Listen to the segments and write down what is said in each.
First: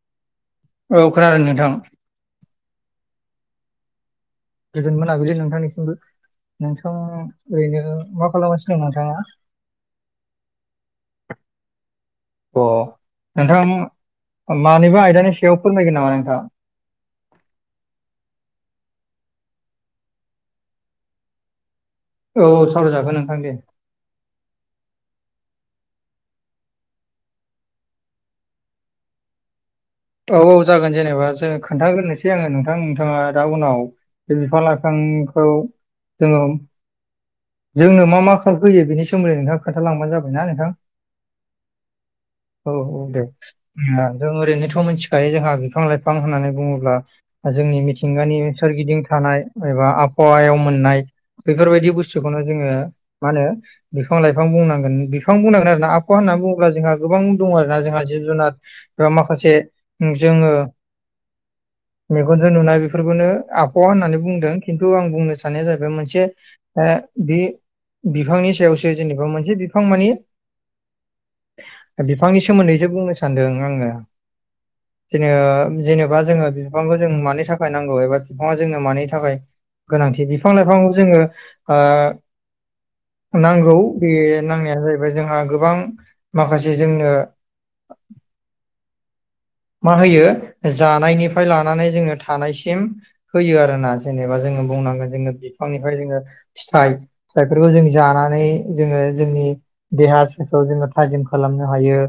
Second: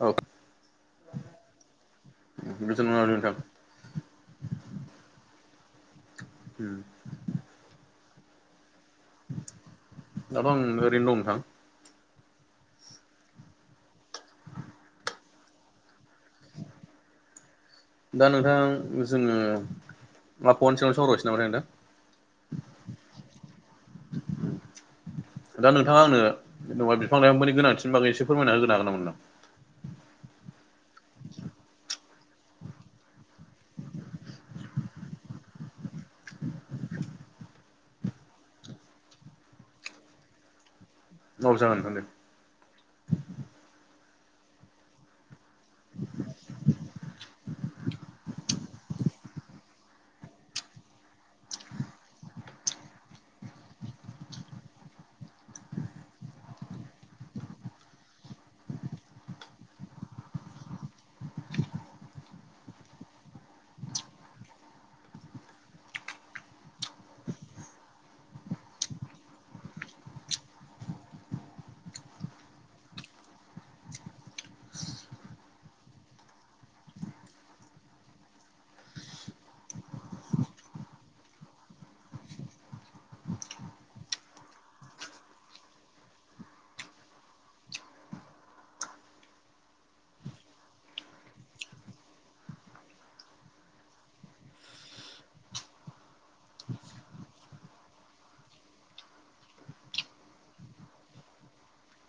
औ औ खोनादों नोंथां गोजोन मोनाबिलि नोंथां गोजोन मोनाबिलि नोंथांनिसिमबो नोंथां दाथ' ओरैनो मा खालामगासिनो दं नोंथाङा आं ओरैनो अ नोंथां मानिबा आयदानि सायाव फोरमायगोन नामा नोंथाङा दा नोंथां जोङो मा [unintelligible] सावहरायहैसै नामाथाय नोंथां औ सावरायजागोन नोंथां दे दा नोंथाङा आंनो जेनेबा बिफां लाइफांनि गोनांथिनि बागै एसे फोरमायना होनो हागोन नामा नोंथां औ औ जागोन जेनेबा जों खोनथाग्रोनोसै आङो नोंथां नोंथाङा दा उनाव बे बिफां लायफांखौ जोङो जोंनो मा मा [unintelligible] होयो बेनिथाङा खोनथालांबानो जाबाय नोंथां औ जागोन नोंथां दे औ औ दे जों ओरैनोथ मिथिखायो जोंहा बिफां लाइफां होननानै बुङोब्ला जोंनि मिथिंगानि सोरगिदिं थानाय एबा आबहावायाव मोननाय बेफोरबायदि बुस्थुखौनो जोङो मा होनो बिफां लाइफां बुंनांगोन बिफां बुंनांगोन आरोना आबहावा होन्नानै बुङोब्ला जोंहा गोबां दङ आरोना जोंहा जिब जुनार एबा माखासे जोङो मेगनजों नुनाय बेफोरखौनो आबहावा होननानै बुंदों खिन्थु आं बुंनो साना जाहैबाय मोनसे ओ बे बिफांनि सायावसो जेनेबा मोनसे बिफां माने बिफांनि सोमोन्दैसो बुंनो सानदों आङो जोङो जेनेबा जोङो बिफांखौ जों मानि थाखाय नांगौ एबा बिफाङा जोंनो मानि थाखाय गोनांथि बिफां लाइफांखौ जोङो आ नांगौ बे नांनाया जाहैबाय जोंहा गोबां माखासे जोंनो मा होयो जानायनिफ्राय लानानै जोङो थानायसिम होयो आरोना जेनेबा जोङो बुंनांगोन जोङो बिफांनिफ्राय जोङो फिथाइ फिथाइफोरखौ जों जानानै जोङो जोंनि देहाखौ जोङो थाजिम खालामनो हायो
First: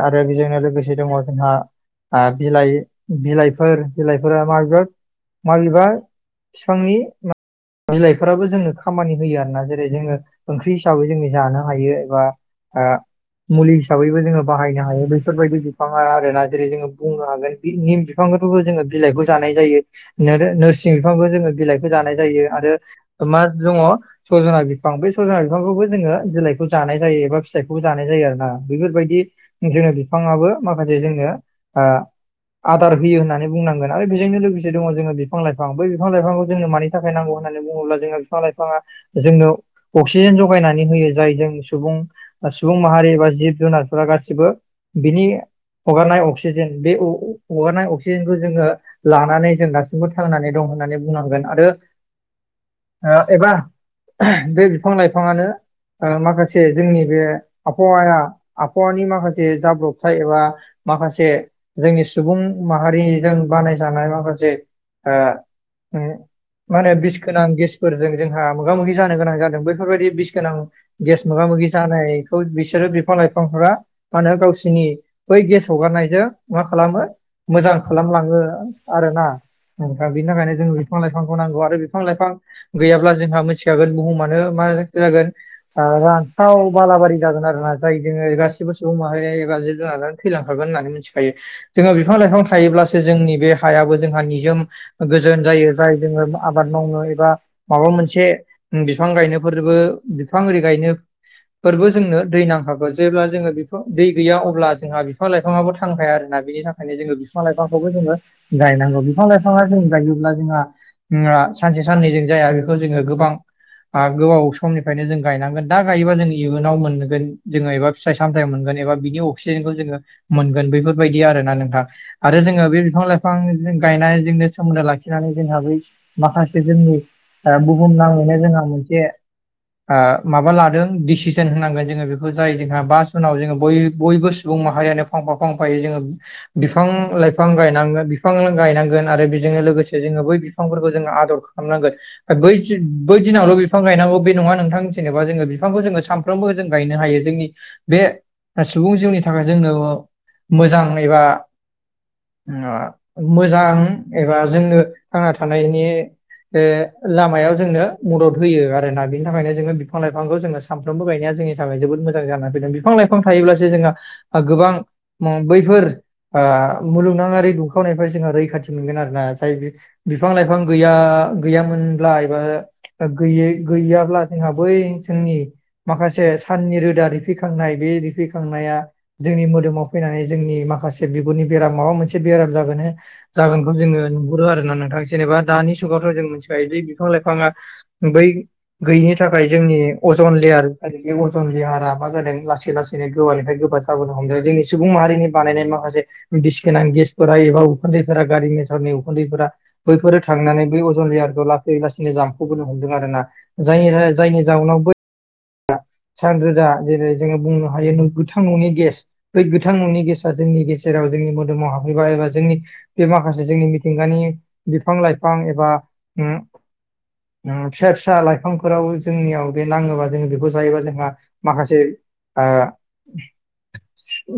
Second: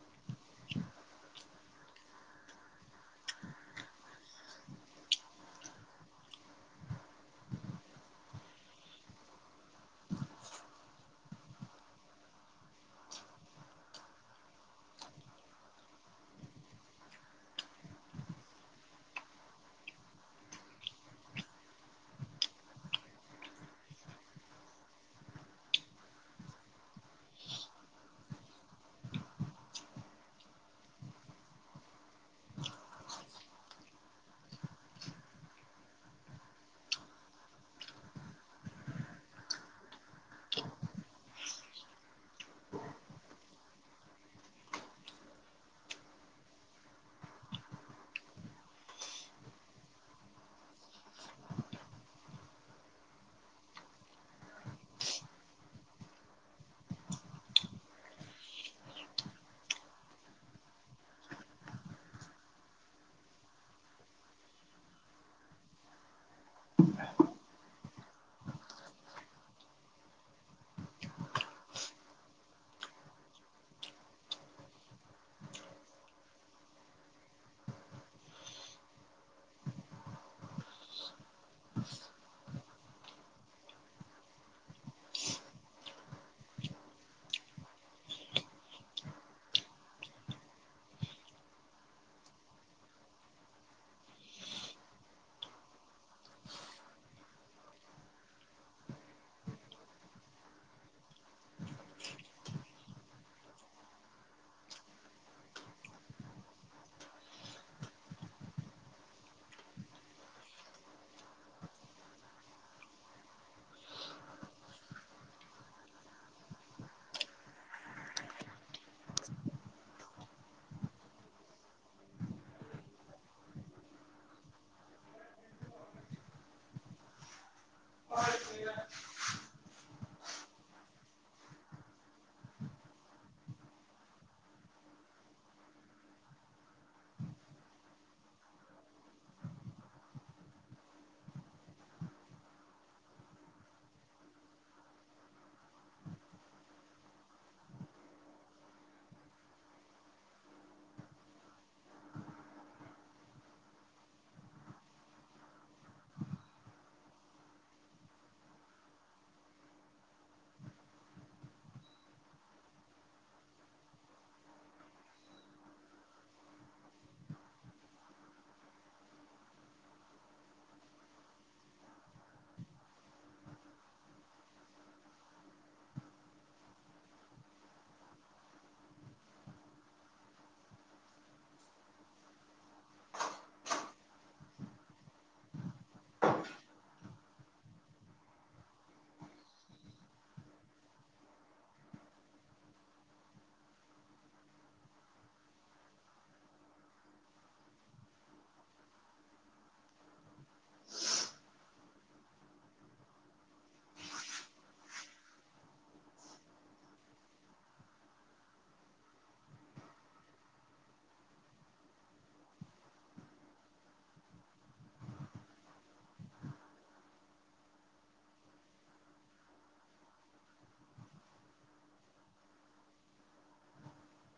आरो बेजोंनो लोगोसे दङ जोंहा आ बिलाइ बिलाइफोर बिलाइफोरा माबेबा माबेबा फिफांनि मा बिलाइफोराबो जोंनो खामानि होयो आरोना जेरै जोङो ओंख्रि हिसाबै जोंङो जानो हायो एबा आ मुलि हिसाबैबो जोङो बाहायनो हायो बेफोरबायदि बिफाङा आरोना जेरै जोङो बुंनो हागोन बे निम बिफांखौथ जोङो बिलाइखौ जानाय जायो आरो नोरसिं बिफांबो जोङो बिलाइखौ जानाय जायो आरो मा दङ सजना बिफां बे सजना बिफांखौबो जोङो बिलाइखौ जानाय जायो एबा फिथाइखौबो जानाय जायो आरो ना बेफोरबादि। जोंनो बिफाङाबो माखासे जोङो आओ आदार होयो होननानै बुंनांगोन आरो बेजोंनो लोगोसे दङ जोङो बिफां लाइफां बै बिफां लाइफांखौ जोंनो माने थाखाय नांगौ होननानै बुङोब्ला जोंहा बिफां लाइफाङा जोंनानो। अक्सिजेन जगायनानै होयो जाय जों सुबुं सुबुं माहारि एबा जिब जुनारफोरा गासिबोओ बिनि हगारनाय अक्सिजेन बे हगारनाय अक्सिजेनखौ जोङो लानानै जों दासिमबो थांनानै दं होननानै बुंनांगोन आरो। एबा बे बिफां लाइफाङानो ओ माखासे जोंनि बे आबहावायाबो आबहावानि माखासे जाब्रबथाय एबा माखा से जोंनि सुबुं माहारिजों बानायजानाय माखासे आ उम। मान होने बिस गोनां गेसफोरजों जोंहा मोगा मोगि जानो गोनां जादों बैफोरबादि बिस गोनां। गेस मोगा मोगि जानायखौ बिसोरो बिफां-लाइफांफोरा मा होनो गावसिनि बै गेस हगारनायो बेजों मा खालामो मोजां खालामलाङो आरो ना। दा बिनि थाखायनो जों बिफां लाइफांखौ नांगौ आरो बिफां-लाइफां गैयाब्ला जोंहा मिथिखागोन बुहुमानो मा जागोन ओ रान्थाब बालाबारि जागोन आरोना जाय जोङो गासिबो सुबुं माहारियानो जानानै थैलांखागोन होननानै मिथियो। मिथिखायो जोङहा बिफां लाइफां थायोब्लासो जोंनि बे हायाबो जोंहा निजोमा गोजोन जायो जाय जोङो आबाद मावनो एबा माबा मोनसे बिफां गायनोफोरबो बिफां आरि गायनो फोरबो जोंनो दै नांखागौ जेब्ला जोङो बि दै गैया अब्ला जोंहा बिफां-लाइफाङाबो। थांखाया आरोना बेनि थाखायनो जोङो बिफां-लाइफांखौबो जोङो गायनांगौ बिफां-लाइफाङा जों गायोब्ला जोंहा सानसे साननैजों जाया बेखौ जोङो गोबां। गोबाव समनिफ्रायनो जों गायनांगोन दा गायोबा जों इयुनाव मोनगोन जोङो एबा ओ फिथाइ-सामथाय‌मोनगोन एबा बिनि अक्सिजेनखौ जोङो मोनगोन बेफोरबादि आरो ना नोंथा। आरो जोङो बे बिफां-लाइफां गायनायजोंनो सोमोन्दो लाखिनानै जोंहा बै माखासे जोंनि बुहुम नाङैनो जोंहा मोनसे माबा लादों डिसिसन होनांगोन जोङो बेखौ जाय जोंहा बा जुनाव जोङो बय बयबो सुबुं माहारियानो। फांफा फांफायो जोङो। बिफां-लाइफां गायनांगोन बिफां गायनांगोन आरो बेजोंनो लोगोसे जोङो बै बिफांफोरखौ जोङो आदर खालामो। खालामनांगोन बै बै दिनावल' बिफां गायनांगौ बे नङा नोंथां जेनेबा जोङो बिफांखौ जो सानफ्रोमबो। सानफ्रोमबो जों गायनो हायो जोंनि बे सुबुं जिउनि थाखाय जोंनिनो मोजां एबा मोजां एबा जोंनो थांना थानायनिओ। बे लामायाव जोंनो मदद होयो आरो ना बिनि थाखायनो जोङो बिफां-लाइफांखौ जोङो। सानफ्रोमबो गायनाया जोंनि थाखाय जोबोद मोजां जानानै फैदों बिफां-लाइफां थायोब्लासो जोंहा गोबां बैफोर मुलुगनाङारि दुंखावनायफ्राय जोङो रैखाथि मोनगोन आरोना जायो बिफां लाइफां गैया गैयामोनब्ला एबा। गैयै गैयाब्ला जोंहा बै जोंनिओ माखासे साननि रोदा रिफिखांनाय बे रिफिखांनाया जोंनि मोदोमावो फैनानै जोंनि माखासे बिगुरनि बेराम माबा मोनसे बेराम जागोन होना जागोनखौ जोङो नुहुरो आरो ना नोंथां जेनेबा दानि जुगावथ' जों मिथिखायो बे बिफां-लाइफाङा बै गैयिनि थाखाय जोंनि अजन लेयार आरो बे अजन लेयारा मा जादों लासै लासैनो गोबानिफ्राय गोबा जाबोदों। बोनो हमदों जोंनि सुबुं माहारिनि बानायनाय माखासे ओ बिसि गोनां गेसफोरा एबा उखुन्दैफोरा गारि मथरनि उखुन्दैफोरा बैफोरो थांनानै बै अजन लेयारखौ लासै लासैनो जाम्फौबोनो हमदों आरो ना। जायनि जायनि जाउनाव बै सान रोदा जेरै जोङो बुंनो हायो गोथां न'नि गेस बै गोथां न'नि गेसा जोंनि गेजेराव जोंनि मोदोमाव हाबहैबा एबा जोंनि बे माखासे जोंनि मिथिंगानि बिफां लाइफां एबा फिसा फिसा लाइफांफोराव जोंनियाव बे नाङोबा जोङो बेखौ जायोबा जोंहा माखासे आ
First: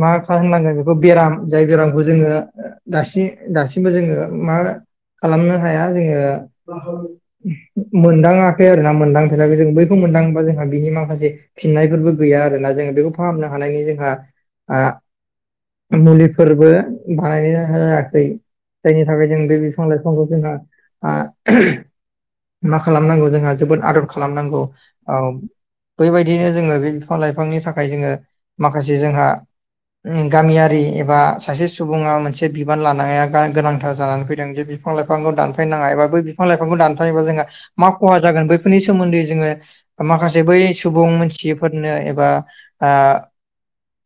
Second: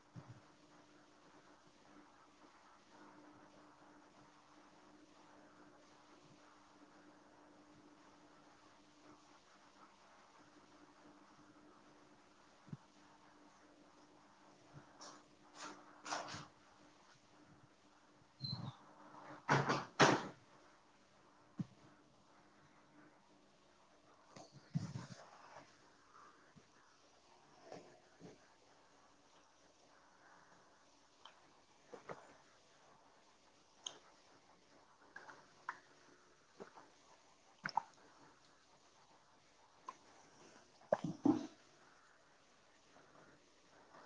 मा खालाम होननांगोन बेखौ बेराम जाय बेरामखौ जोङो दासिम दासिमबो जोङो मा खालामनो हाया जोङो मोनदाङाखै आरो ना मोनदांफेराखै जों बैखौ मोनदां बा जोंहा बिनि माखासे फिननायफोरबो गैया आरोना जोङो बेखौ फाहामनो हानायनि जोंहा आं मुलिफोरबो बानायनो जायाखै जायनि थाखाय जों बे बिफां लाइफांखौ जोंहा मा खालामनांगौ जोंहा जोबोद आबोद खालामनांगौ औ बैबायदिनो जोङो बे बिफां लाइफांनि थाखाय जोङो माखासे जोंहा ओम गामियारि एबा सासे सुबुङा मोनसे बिबान लानाया गोनांथार जानानै फैदों जे बिफां लाइफांखौ दानफायनाङा एबा बै बिफां लाइफांखौ दानफायबा जोंहा मा खहा जागोन बैफोरनि सोमोन्दै जोङो माखासे बै सुबुं मोनथियैफोरनो एबा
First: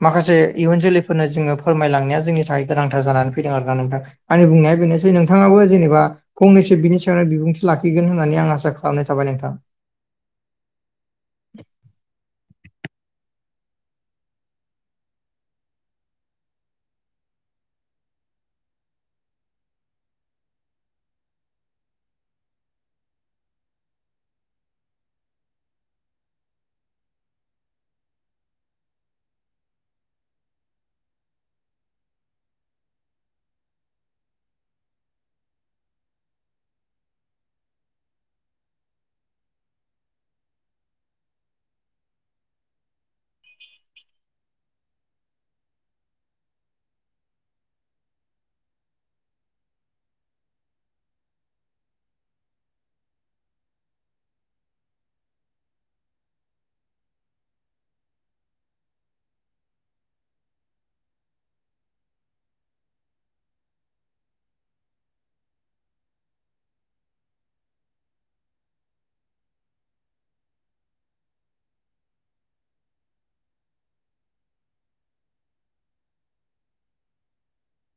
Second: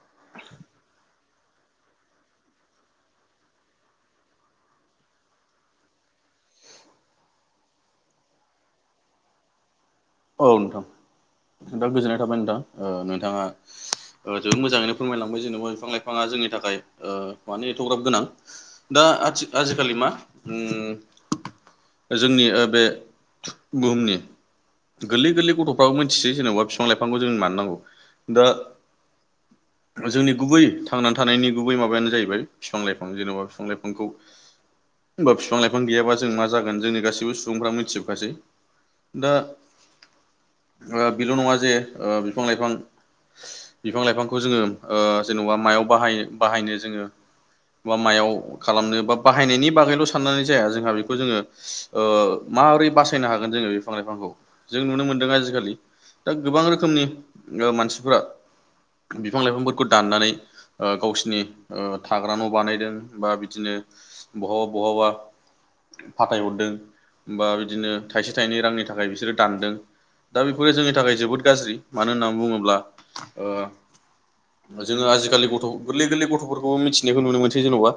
माखासे इयुन जोलै फोरनो जोङो फोरमायलांनाया जोंनि थाखाय गोनांथार जानानै फैदों आरोना नोंथां आंनि बुंनाया बेनोसै नोंथाङाबो जेनेबा फंनैसो बिनि सायाव बिबुंथि लाखिगोन होननानै आं आसा खालामनाय थाबाय नोंथां औ नोंथां दा गोजोननाय थाबाय नोंथां नोंथाङा जोबो मोजाङैनो फोरमायलांबाय जेनेबा बिफां लाइफाङा जोंनि थाखाय मानो एथग्राब गोनां दा आथि आजिखालि मा जोंनि ओ बे बुहुमनि गोरलै गोरलै गथ'फ्राबो मिन्थिसै जेनेबा बिफां लाइफांखौ जों मानो नांगौ दा [inaudible] जोंनि गुबै थांनानै थानायनि गुबै माबायानो जाहैबाय बिफां लाइफां जेन'बा बिफां लाइफांखौ होमबा फिफां लाइफां गैयाबा जों मा जागोन जोंनि गासैबो सुबुंफ्रा मिथिजोबखासै दा आ बेल' नङा जे बिफां लाइफां बिफां लाइफांखौ जोङो जेन'बा मायाव बाहाय बाहायनो जोङो बा मायाव खालामनो बा बाहायनायनि बागैल' साननानै जाया जोंहा बेखौ जोङो ओ माबोरै बासायनो हागोन जोङो बिफां लाइफांखौ जों नुनो मोनदों आजिखालि दा गोबां रोखोमनि मानसिफोरा बिफां लाइफांफोरखौ दाननानै ओ गावसिनि थाग्रा न' बानायदों बा बिदिनो बहाबा बहाबा फाथायहरदों बा बिदिनो थाइसे थाइनै रांनि थाखाय बिसोरो दानदों दा बेफोरो जोंनि थाखाय जोबोद गाज्रि मानो होननानै बुङोब्ला जोङो आजिखालि गथ' गोरलै गोरलै गथ'फोरखौबो मिथिनायखौ नुनो मोनसै जेन'बा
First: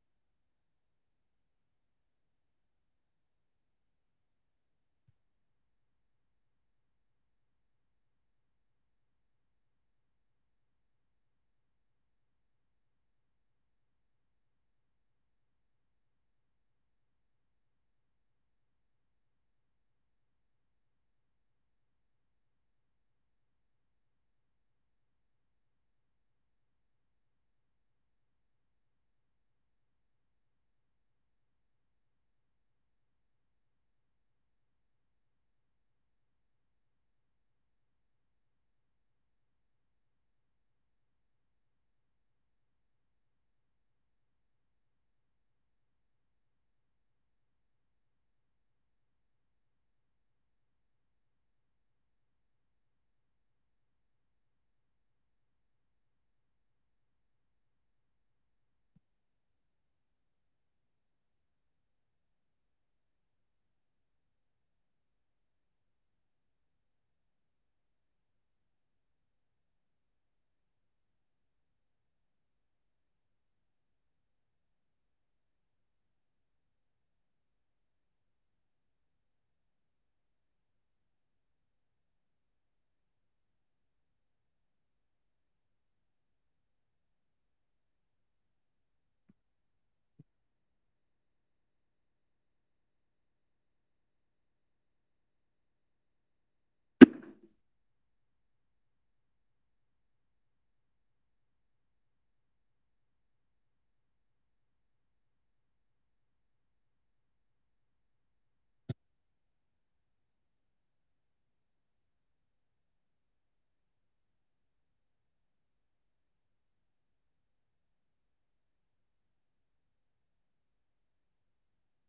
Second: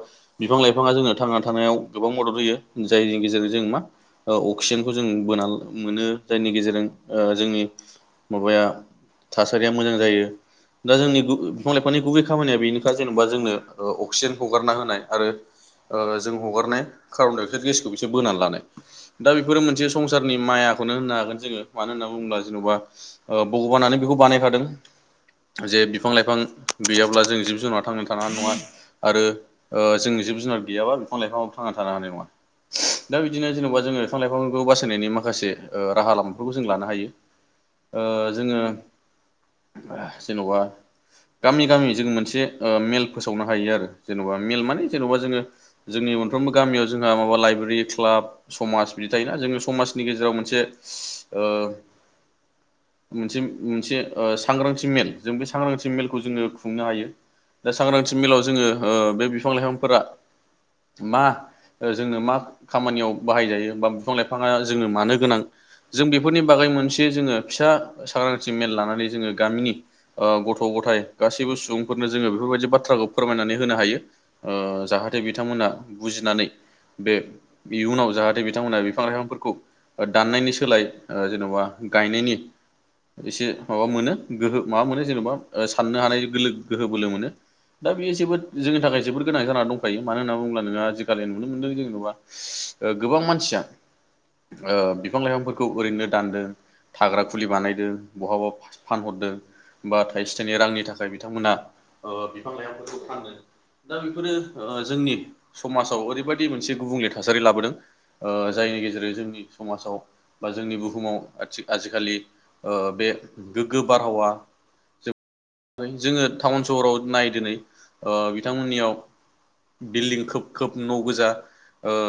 बिफां लाइफाङा जोंनो थांना थानायाव गोबां मदद होयो जायनि गेजेरजों जों मा अक्सिजेनखौ जों बोना मोनो जायनि गेजेरजों जोंनि माबाया थासारिया मोजां जायो दा जोंनि बिफां लाइफांनि गुबै खामानिया बेनोखा जेनेबा जोंनो अक्सिजेन हगारना होनाय आरो जों हगारनाय कार्बनडाय अक्साइद गेसखौ बिसोर बोनानै लानाय दा बेफोरो मोनसे संसारनि मायाखौनो होनो आरो गोन जोङो मानो होनना बुङोब्ला जेन'बा भगबानानो बेखौ बानायखादों जे बिफां लाइफां गैयाब्ला जों जिब जुनार थांनानै थानो हानाय नङा आरो ओ जोंनि जिब जुनार गैयाबा बिफां लाइफाङाबो थांना थानो हानाय नङा दा बिदिनो जेन'बा जोङो बिफां लाइफांखौ बासायनायनि माखासे ओ राहा लामाफोरखौ जों लानो हायो ओ जोङो जेन'बा गामि गामि जों मोनसे ओ मेल फोसावनो हायो आरो जेन'बा मेल माने जेन'बा जोङो जोंनि मोनफ्रोमबो गामियाव जोंहा माबा लाइब्रेरि क्लाब समाज बिदि थायोना जोङो समाजनि गेजेराव मोनसे ओ मोनसे मोनसे सांग्रांथि मेल जों बे सांग्रांथि मेलखौ जोङो खुंनो हायो। दा सांग्रांथि मेलाव जोङो ओ बे बिफां लाइफांफोरा मा जोंनो मा खामानियाव बाहायजायो बा बिफां लाइफाङा जोंनो मानो गोनां? जों बेफोरनि बागै मोनसे जोङो फिसा सांग्रांथि मेल लानानै जोङो गामिनि ओ गथ' गथाय गासैबो सुबुंफोरनो जोङो बेफोरबायदि बाथ्राखौ फोरमायनानै होनो हायो। ओ जाहाथे बिथांमोना बुजिनानै बे इयुनाव जाहाथे बिथांमोना बिफां लाइफांफोरखौ दान्नायनि सोलाय ओ जेनबा गायनायनि एसे माबा मोनो गोहो माबा मोनो जेनेबा साननो हानाय गोलो गोहो बोलो मोनो। दा बेयो जोबोद जोंनि थाखाय जोबोर गोनां जाना दंखायो मानो होनना बुङोब्ला जोङो आजिखालि नुनो मोनदों जेनेबा ओ गोबां मानसिया ओ बिफां लाइफांफोरखौ ओरैनो दानदों। थाग्रा खुलि बानायदों बहाबा फानहरदों। बा थाइसे थाइनै रांनि थाखाय बिथांमोना ओ बिफां लाइफांफोरखौ फानदों। दा बेफोरो जोंनि समाजाव ओरैबायदि मोनसे गुबुंले थासारि लाबोदों। ओ जायनि गेजेरजों जोंनि समाजाव बा जोंनि बुहुमाव आथि आजिखालि ओ बे गोग्गो बारहावा जोङो टाउन सहराव नाय दिनै ओ बिथांमोननियाव बिल्दिं खोब खोब न' गोजा ओ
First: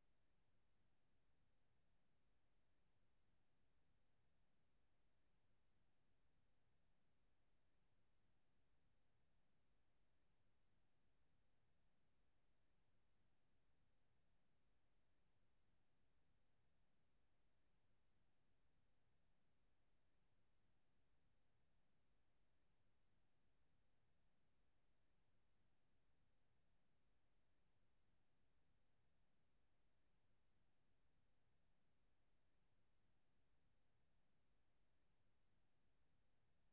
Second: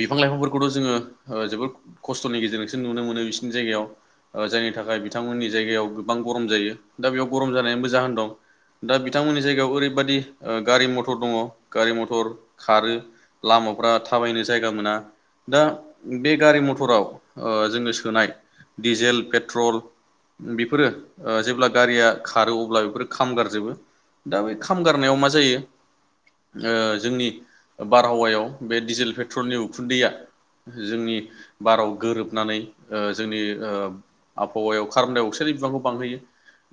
बिफां लाइफांफोरखौथ जोङो जोबोर खस्थनि गेजेरजोंसो नुनो मोनो बिसिनि जायगायाव। ओ जायनि थाखाय बिथांमोननि जायगायाव गोबां गरम जायो दा बेयाव गरम जानायनिबो जाहोन दं। दा बिथांमोननि जायगायाव ओरैबायाददि ओ गारि मथर दङ गारि मथर खारो। लामाफ्रा थाबायनो जायगा मोना। दा बे गारि मथराव जोङो सोनाय डिजेल पेट्रल। बेफोरो ओ जेब्ला गारिया खारो अब्ला बेफोर खाम गारजोबो दा बे खामगारनायाव मा जायो? ओ जोंनि बारहावायाव बे डिजेल पेट्रलनि उखुन्दैया जोंनि बाराव गोरोबनानै ओ जोंनि ओ आबहावायाव खारबनदाय अकसाइदनि बिबांखौ बांहोयो।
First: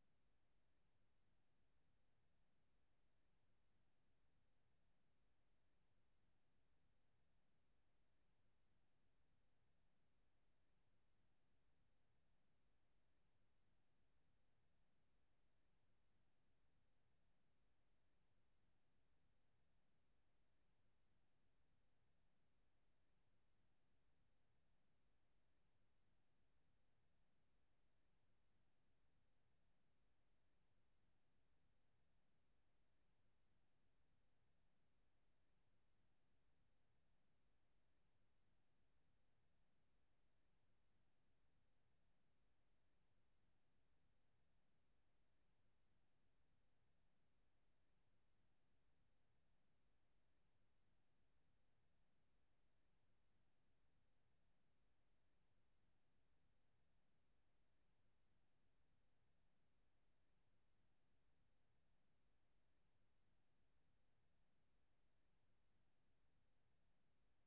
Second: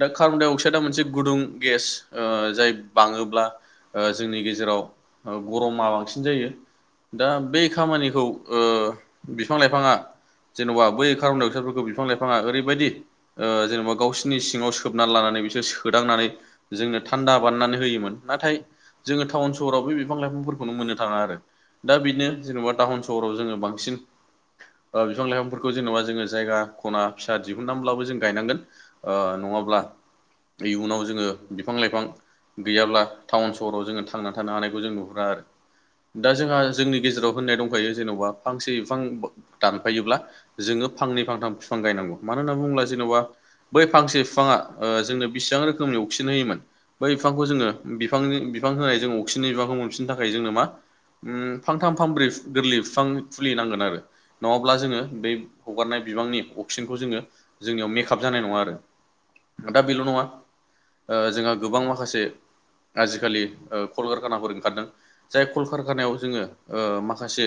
दा कार्बनडाइ अक्साइडआ मोनसे गुदुं गेस ओ जाय बाङोब्ला ओ जोंनि गेजेराव गरमा बांसिन जायो। दा बै खामानिखौ ओ बिफां लाइफाङा जेनबा बै कार्बनडाय अक्साइदफोरखौ बिफां लाइफाङा ओरैबायदि जेनबा ओ गावसिनि सिङाव सोबना लानानै बिसोर सोदांनानै जोंनो थान्दा बानायनानै होयोमोन नाथाय जोङो टाउन सहराव बे बिफां लाइफांफोरखौनो मोननो थाङा आरो। दा बेनो जेनेबा टाउन सहराव जोङो बांसिन बिफां लाइफांफोरखौ जेनबा जोङो जायगा खना फिसा दिहुननानैब्लाबो जों गायनांगोन। ओ नङाब्ला इयुनाव जोङो बिफां लाइफां गैयाब्ला टाउन सहराव जोङो थांनानै थानो हानायखौ जों नुहुरा आरो। दा जोंहा जोंनि गेजेराव होननाय दंखायो जेन'बा फांसे बिफां दानफायोब्ला जोङो फांनै फांथाम बिफां गायनांगौ मानो होनना बुङोब्ला जेनबा बै फांसे बिफाङा ओ जोंनो बेसेबां रोखोमनि अक्सिजेन होयोमोन बै बिफांखौ जोङो बिफांनि बिफां होनाय जों अक्सिजेननि बिफांखौ मोनफिननो थाखाय जोंनो मा फांथाम फांब्रै गोरलै बिफां फुलि नांगोन आरो। नङाब्ला जोङो बै हगारनाय बिबांनि अक्सिजेनखौ जोङो जोंनियाव मेकाप जानाय नङा आरो। दा बेल नङा ओ जोंहा गोबां माखासे आजिखालि कलकारखानाफोर ओंखारदों। जाय कलकारखानायाव जोङो ओ माखासे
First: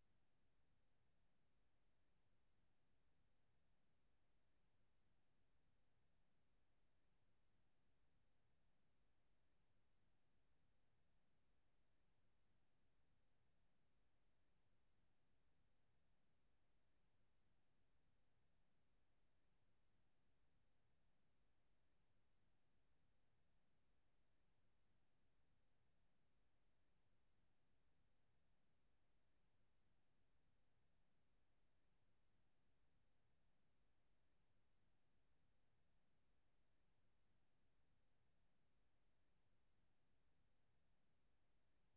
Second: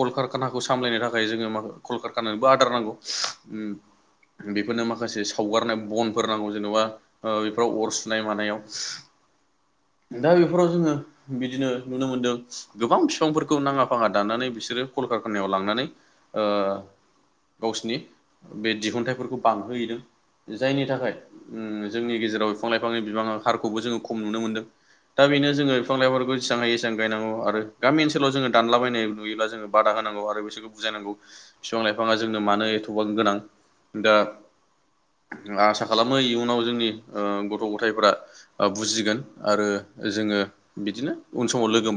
कलकारखानाखौ सामलायनो थाखाय जोङो मा कलकारखानानोबो आदार नांगौ। बेफोरनो माखासे सावगारनाय बन फोर नांगौ ओ जेनबा बेफोराव अर सुनाय मानायाव दा बेफोराव जोङो बिदिनो नुनो मोनदों गोबां बिफांफोरखौ नाङा फाङा दाननानै बिसोरो कलकारखानायाव लांनानै ओ गावसिनि बे दिहुनथाइफोरखौ बांहोहैदों जायनि थाखाय जोंनि गेजेराव बिफां लाइफांनि बिफाङा हारखौबो जोङो खम नुनो मोनदों। दा बेनो जोङो बिफां लाइांफोरखौ जसेबां हायो एसेबां गायनांगौ आरो गामि ओनसोलाव जोङो दानलाबायनाय नुयोब्ला जोङो बादा होनांगौ आरो बिसोरखौ बुजायनांगौ फिफां लाइफाङा जोंनो मानो एथ'बा गोनां दा आसा खालामो इयुनाव जोंनि गथ' गथायफोरा ओ बुजिगोन आरो जोङो बिदिनो उन समाव लोगो